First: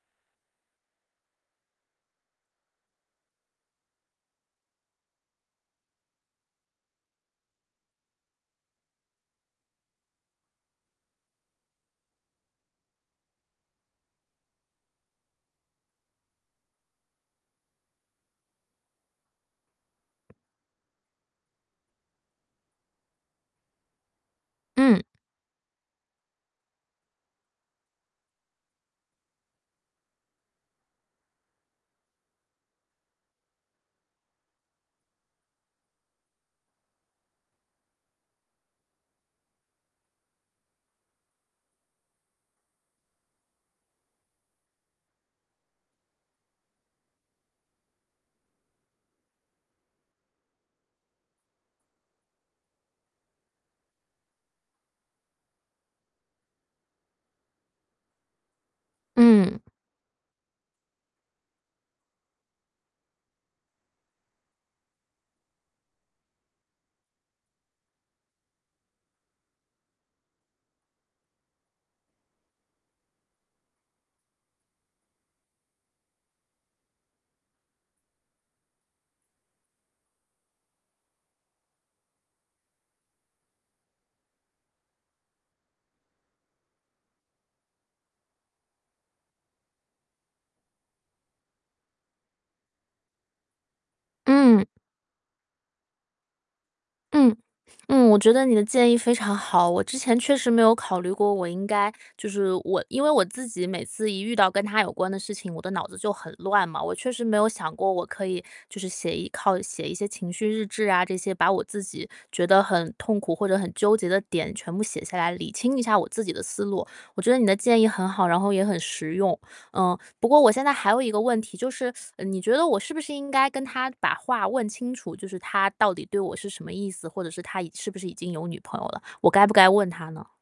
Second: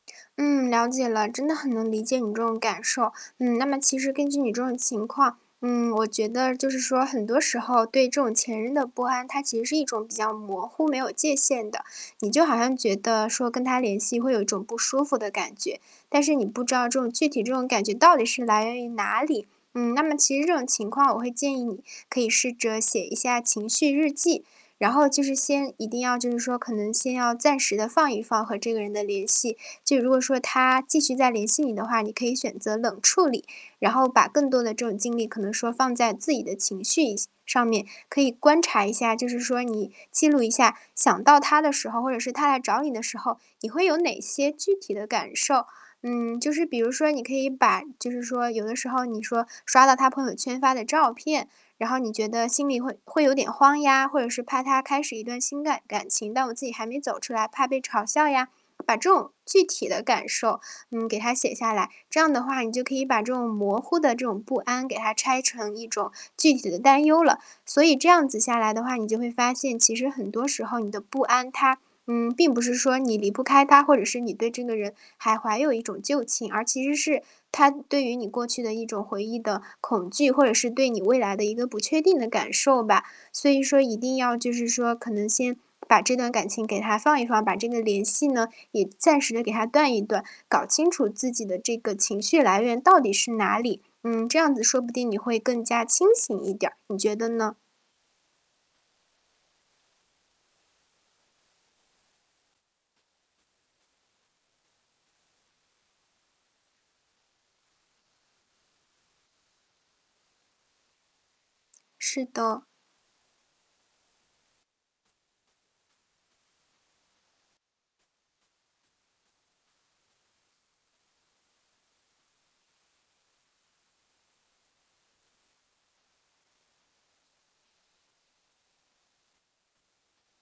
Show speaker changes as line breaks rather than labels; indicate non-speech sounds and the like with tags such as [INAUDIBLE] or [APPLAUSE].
嗯，了解了，真的很能理解你这种感受。嗯，那么其实根据你这种情况，嗯，我觉得就是说很多时候对这种前任的不安，它其实是一种比较模糊，没有界限的。你就好像觉得说跟他联系会有一种不舒服的感觉，但是你不知道这种具体这种感觉到底是来源于哪里。嗯，那么其实这种情况我会建议你可以试着写一下情绪日记。然
嗯。
后就是先一定要就是说，可能先要暂时地放一放和这个人的联系。就如果说他继续再联系你的话，你可以选择冷处理，然后把更多的这种精力可能说放在自己的情绪一上面，可以观察一下，就是说你记录一下想到他的时候，或者是他来找你的时候，你会有哪些具体的感受。嗯，就是比如说你可以把就是说有的时候你说刷到他朋友圈发的照片，然后你觉得心里会会有点慌呀，或者是怕他开始一段新感感情，但我自己还没走出来，怕被嘲笑呀。把这种
嗯。
具体的感受，嗯，给它写下来。这样的话你就可以把这种模糊的这种不安给它拆成一种具体的担忧了。所以这样子下来的话，你就会发现其实很多时候你的不安它，嗯，并不是说你离不开他，或者是你对这个人还怀有一种旧情，而其实是它对于你过去的一种回忆的恐惧，或者是对你未来的一个不确定的感受吧。所以说一定要就是说可能先把这段感情给他放一放，把这个联系呢，也暂时地给他断一断，搞清楚自己的这个情绪来源到底是哪里。嗯，这样子
嗯。
说不定你会更加清醒一点儿，你觉得
嗯。
呢？
嗯，我觉得你的建议非常好。我之前确实没有考虑过，我应该就是我因为我自己每次一遇到跟他有关的事情，我的脑子就很乱嘛，我确实没有想过，我可以就是写一靠写一些情绪日志啊这些，把我自己
是
觉得
的。
很痛苦或者很纠结的点全部写下来，理清一下我自己的思路。我觉得你的建议很好，然后也很实用。嗯，不过我现在还有一个问题，就是 [SUCKS TEETH] 你觉得我是不是应该跟他把话问清楚，就是他到底对我是什么意思？或者是他已是不是已经有女朋友了，我该不该问他呢？